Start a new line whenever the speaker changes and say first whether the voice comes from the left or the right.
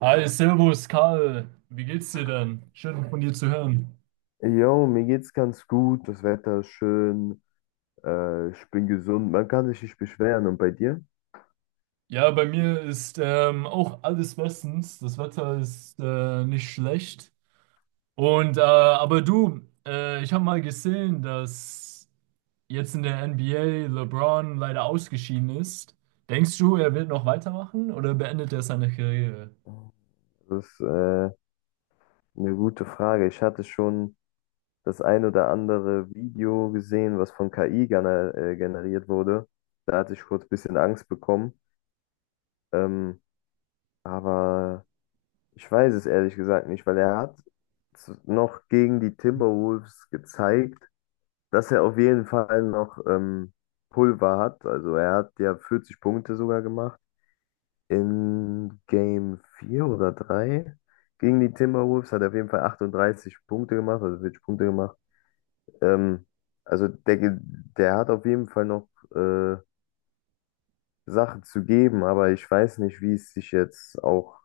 right: Hi, Servus, Karl. Wie geht's dir denn? Schön von dir zu hören.
left: Jo, mir geht's ganz gut, das Wetter ist schön, ich bin gesund, man kann sich nicht beschweren. Und bei dir?
right: Ja, bei mir ist auch alles bestens. Das Wetter ist nicht schlecht. Und äh, aber du, Ich habe mal gesehen, dass jetzt in der NBA LeBron leider ausgeschieden ist. Denkst du, er wird noch weitermachen oder beendet er seine Karriere?
left: Das ist eine gute Frage. Ich hatte schon das ein oder andere Video gesehen, was von KI generiert wurde. Da hatte ich kurz ein bisschen Angst bekommen. Ähm, aber ich weiß es ehrlich gesagt nicht, weil er hat noch gegen die Timberwolves gezeigt, dass er auf jeden Fall noch Pulver hat. Also er hat ja 40 Punkte sogar gemacht. In Game 4 oder 3 gegen die Timberwolves hat er auf jeden Fall 38 Punkte gemacht, also 40 Punkte gemacht. Ähm, also der, ge- Der hat auf jeden Fall noch äh, Sachen zu geben, aber ich weiß nicht, wie es sich jetzt auch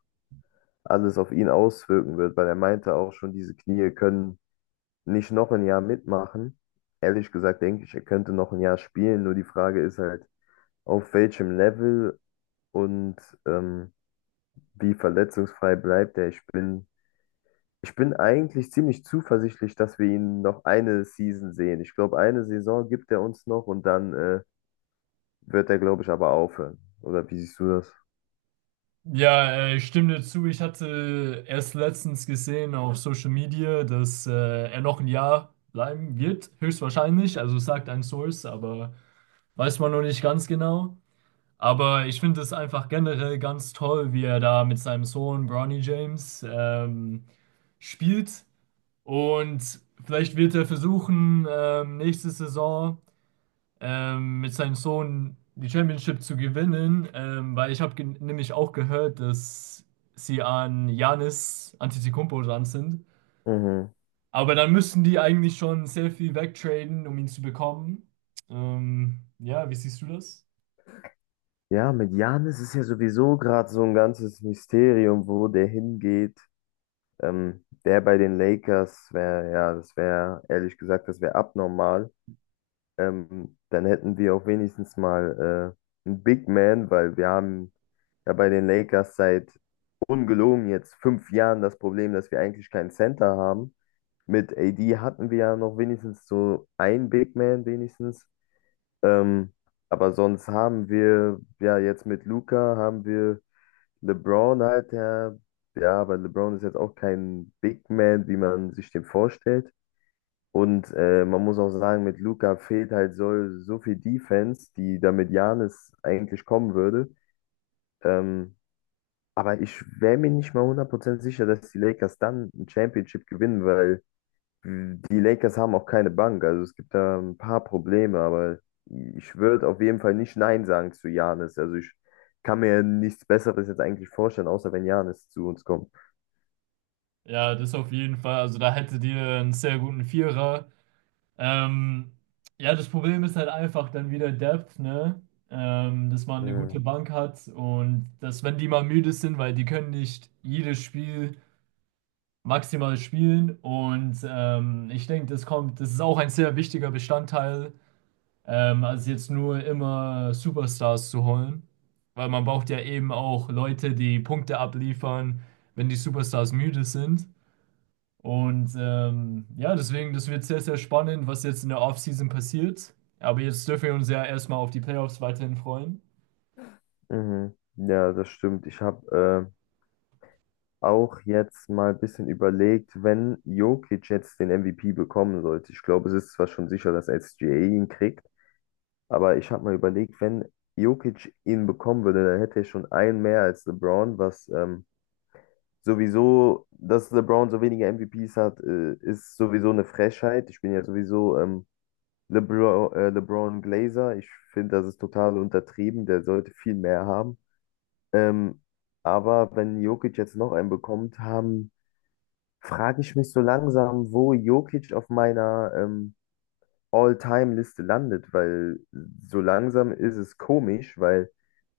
left: alles auf ihn auswirken wird, weil er meinte auch schon, diese Knie können nicht noch ein Jahr mitmachen. Ehrlich gesagt denke ich, er könnte noch ein Jahr spielen, nur die Frage ist halt, auf welchem Level und ähm, wie verletzungsfrei bleibt er. Ich bin eigentlich ziemlich zuversichtlich, dass wir ihn noch eine Season sehen. Ich glaube, eine Saison gibt er uns noch und dann wird er, glaube ich, aber aufhören. Oder wie siehst du das?
right: Ja, ich stimme dir zu. Ich hatte erst letztens gesehen auf Social Media, dass er noch ein Jahr bleiben wird, höchstwahrscheinlich. Also es sagt ein Source, aber weiß man noch nicht ganz genau. Aber ich finde es einfach generell ganz toll, wie er da mit seinem Sohn Bronny James spielt. Und vielleicht wird er versuchen, nächste Saison mit seinem Sohn die Championship zu gewinnen, weil ich habe nämlich auch gehört, dass sie an Giannis Antetokounmpo dran sind.
left: Mhm.
right: Aber dann müssten die eigentlich schon sehr viel wegtraden, um ihn zu bekommen. Ja, wie siehst du das?
left: Ja, mit Janis ist ja sowieso gerade so ein ganzes Mysterium, wo der hingeht. Der bei den Lakers wäre, ja, das wäre, ehrlich gesagt, das wäre abnormal. Dann hätten wir auch wenigstens mal einen Big Man, weil wir haben ja bei den Lakers seit ungelogen jetzt 5 Jahren das Problem, dass wir eigentlich keinen Center haben. Mit AD hatten wir ja noch wenigstens so einen Big Man, wenigstens. Ähm, aber sonst haben wir, ja, jetzt mit Luka haben wir LeBron halt, der, ja, aber LeBron ist jetzt auch kein Big Man, wie man sich den vorstellt. Und man muss auch sagen, mit Luka fehlt halt so viel Defense, die da mit Giannis eigentlich kommen würde. Ähm, aber ich wäre mir nicht mal 100% sicher, dass die Lakers dann ein Championship gewinnen, weil die Lakers haben auch keine Bank, also es gibt da ein paar Probleme, aber ich würde auf jeden Fall nicht Nein sagen zu Giannis. Also ich kann mir nichts Besseres jetzt eigentlich vorstellen, außer wenn Giannis zu uns kommt.
right: Ja, das auf jeden Fall. Also da hättet ihr einen sehr guten Vierer. Ähm, ja, das Problem ist halt einfach dann wieder Depth, ne? Dass man eine gute
left: Mhm.
right: Bank hat und dass, wenn die mal müde sind, weil die können nicht jedes Spiel maximal spielen. Und ich denke, das kommt, das ist auch ein sehr wichtiger Bestandteil, als jetzt nur immer Superstars zu holen. Weil man braucht ja eben auch Leute, die Punkte abliefern, wenn die Superstars müde sind. Und ja, deswegen, das wird sehr, sehr spannend, was jetzt in der Offseason passiert. Aber jetzt dürfen wir uns ja erstmal auf die Playoffs weiterhin freuen.
left: Mhm. Ja, das stimmt. Ich habe auch jetzt mal ein bisschen überlegt, wenn Jokic jetzt den MVP bekommen sollte. Ich glaube, es ist zwar schon sicher, dass SGA ihn kriegt, aber ich habe mal überlegt, wenn Jokic ihn bekommen würde, dann hätte er schon einen mehr als LeBron, was sowieso, dass LeBron so wenige MVPs hat, ist sowieso eine Frechheit. Ich bin ja sowieso LeBron Glazer. Ich finde, das ist total untertrieben. Der sollte viel mehr haben. Ähm, aber wenn Jokic jetzt noch einen bekommt, frage ich mich so langsam, wo Jokic auf meiner All-Time-Liste landet, weil so langsam ist es komisch, weil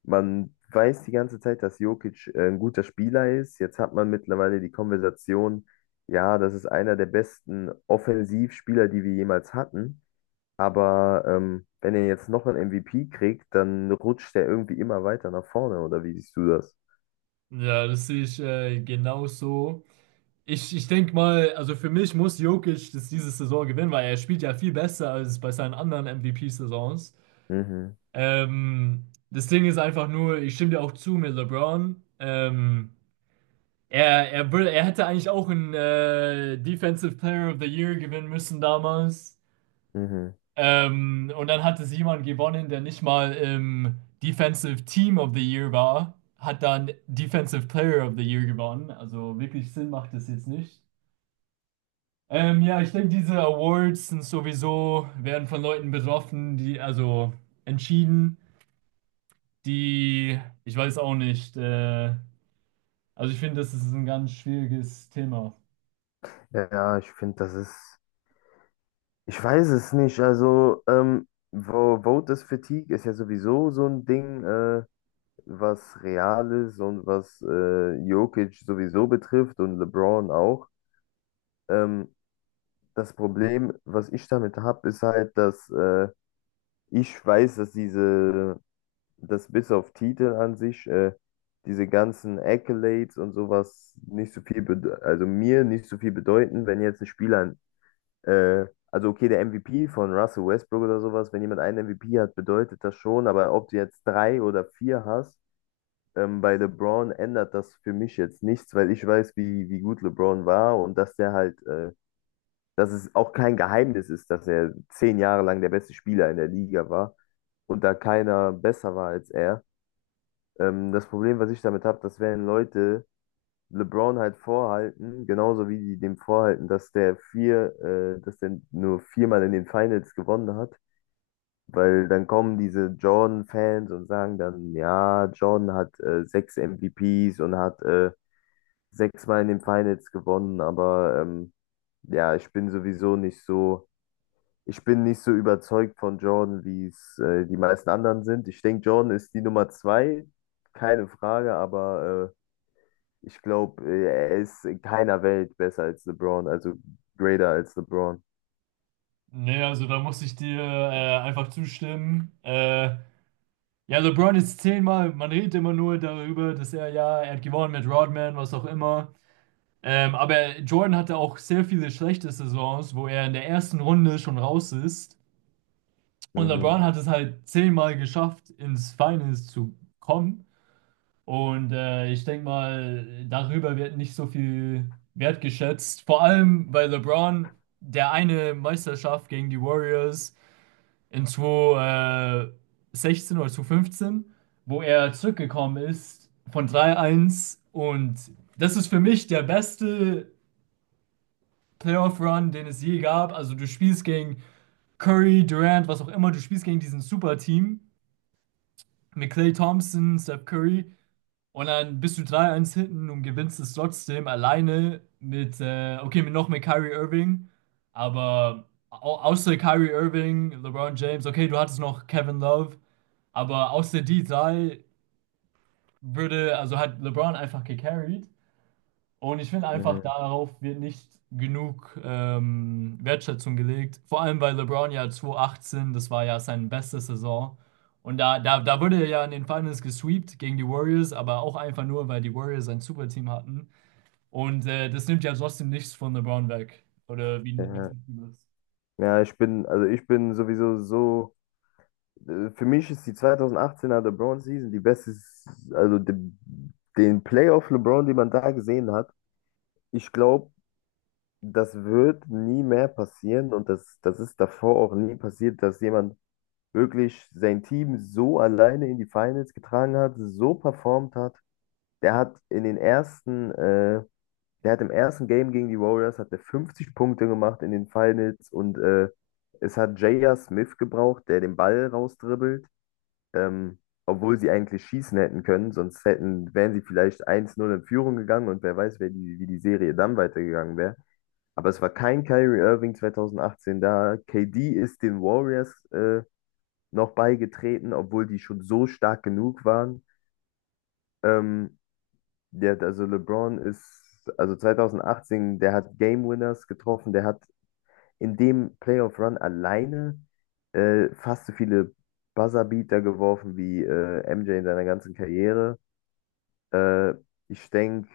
left: man weiß die ganze Zeit, dass Jokic ein guter Spieler ist. Jetzt hat man mittlerweile die Konversation, ja, das ist einer der besten Offensivspieler, die wir jemals hatten. Aber wenn er jetzt noch einen MVP kriegt, dann rutscht er irgendwie immer weiter nach vorne, oder wie siehst du das?
right: Ja, das sehe ich genauso. Ich denke mal, also für mich muss Jokic das diese Saison gewinnen, weil er spielt ja viel besser als bei seinen anderen MVP-Saisons.
left: Mhm,
right: Das Ding ist einfach nur, ich stimme dir auch zu mit LeBron. Er hätte eigentlich auch einen Defensive Player of the Year gewinnen müssen damals.
left: mhm.
right: Und dann hat es jemand gewonnen, der nicht mal im Defensive Team of the Year war, hat dann Defensive Player of the Year gewonnen. Also wirklich Sinn macht das jetzt nicht. Ja, ich denke, diese Awards sind sowieso, werden von Leuten betroffen, die, also entschieden, die, ich weiß auch nicht, also ich finde, das ist ein ganz schwieriges Thema.
left: Ja, ich finde, das ist. Ich weiß es nicht. Also, Voters Fatigue ist ja sowieso so ein Ding, was real ist und was Jokic sowieso betrifft und LeBron auch. Ähm, Das Problem, was ich damit habe, ist halt, dass ich weiß, dass bis auf Titel an sich, diese ganzen Accolades und sowas nicht so also mir nicht so viel bedeuten, wenn jetzt ein Spieler Äh, also okay, der MVP von Russell Westbrook oder sowas, wenn jemand einen MVP hat, bedeutet das schon, aber ob du jetzt drei oder vier hast, bei LeBron ändert das für mich jetzt nichts, weil ich wie gut LeBron war und dass der halt, dass es auch kein Geheimnis ist, dass er 10 Jahre lang der beste Spieler in der Liga war und da keiner besser war als er. Das Problem, was ich damit habe, dass wenn Leute LeBron halt vorhalten, genauso wie die dem vorhalten, dass dass der nur viermal in den Finals gewonnen hat, weil dann kommen diese Jordan-Fans und sagen dann, ja, Jordan hat sechs MVPs und hat sechsmal in den Finals gewonnen, aber ja, ich bin nicht so überzeugt von Jordan, wie es die meisten anderen sind. Ich denke, Jordan ist die Nummer zwei, keine Frage, aber ich glaube, er ist in keiner Welt besser als LeBron, also greater als LeBron.
right: Nee, also da muss ich dir einfach zustimmen. Ja, LeBron ist zehnmal, man redet immer nur darüber, dass er, ja, er hat gewonnen mit Rodman, was auch immer. Aber Jordan hatte auch sehr viele schlechte Saisons, wo er in der ersten Runde schon raus ist. Und
left: Mhm,
right: LeBron hat es halt zehnmal geschafft, ins Finals zu kommen. Und ich denke mal, darüber wird nicht so viel wertgeschätzt. Vor allem, weil LeBron der eine Meisterschaft gegen die Warriors in 2016 oder 2015, wo er zurückgekommen ist von 3-1. Und das ist für mich der beste Playoff-Run, den es je gab. Also du spielst gegen Curry, Durant, was auch immer, du spielst gegen diesen Super-Team mit Klay Thompson, Steph Curry und dann bist du drei eins hinten und gewinnst es trotzdem alleine mit, okay, mit noch mit Kyrie Irving, aber au außer Kyrie Irving, LeBron James, okay, du hattest noch Kevin Love, aber außer die drei würde, also hat LeBron einfach gecarried und ich finde einfach,
left: mhm,
right: darauf wird nicht genug Wertschätzung gelegt. Vor allem bei LeBron ja 2018, das war ja seine beste Saison. Und da wurde er ja in den Finals gesweept gegen die Warriors, aber auch einfach nur, weil die Warriors ein super Team hatten. Und das nimmt ja trotzdem nichts von LeBron weg. Oder
left: ja.
right: wie siehst du das?
left: Ich bin sowieso so, für mich ist die 2018er LeBron Season die beste, also de, den Playoff LeBron, den man da gesehen hat. Ich glaube, das wird nie mehr passieren und das ist davor auch nie passiert, dass jemand wirklich sein Team so alleine in die Finals getragen hat, so performt hat. Der hat in den ersten äh, Der hat im ersten Game gegen die Warriors hat der 50 Punkte gemacht in den Finals und es hat J.R. Smith gebraucht, der den Ball rausdribbelt, ähm, obwohl sie eigentlich schießen hätten können, sonst hätten, wären sie vielleicht 1-0 in Führung gegangen und wer weiß, wie die Serie dann weitergegangen wäre. Aber es war kein Kyrie Irving 2018 da. KD ist den Warriors noch beigetreten, obwohl die schon so stark genug waren. Ähm, der, hat- also LeBron ist, also 2018, der hat Game Winners getroffen, der hat in dem Playoff Run alleine fast so viele Buzzer-Beater geworfen wie MJ in seiner ganzen Karriere. Äh, ich denke,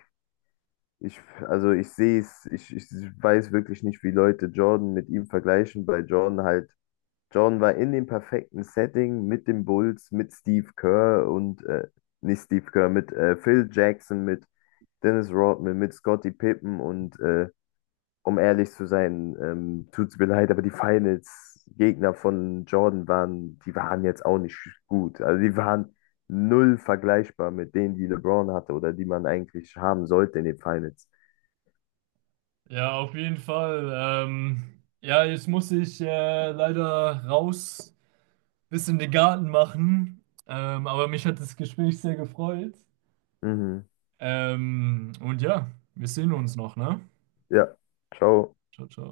left: ich, also ich sehe ich weiß wirklich nicht, wie Leute Jordan mit ihm vergleichen, weil Jordan war in dem perfekten Setting mit den Bulls, mit Steve Kerr und nicht Steve Kerr, mit Phil Jackson, mit Dennis Rodman, mit Scottie Pippen und um ehrlich zu sein, tut's mir leid, aber die Finals-Gegner von Jordan waren, die waren jetzt auch nicht gut. Also die waren null vergleichbar mit denen, die LeBron hatte oder die man eigentlich haben sollte in den Finals.
right: Ja, auf jeden Fall. Ja, jetzt muss ich leider raus, bisschen den Garten machen. Aber mich hat das Gespräch sehr gefreut.
left: Mhm.
right: Und ja, wir sehen uns noch, ne?
left: Ja, ciao.
right: Ciao, ciao.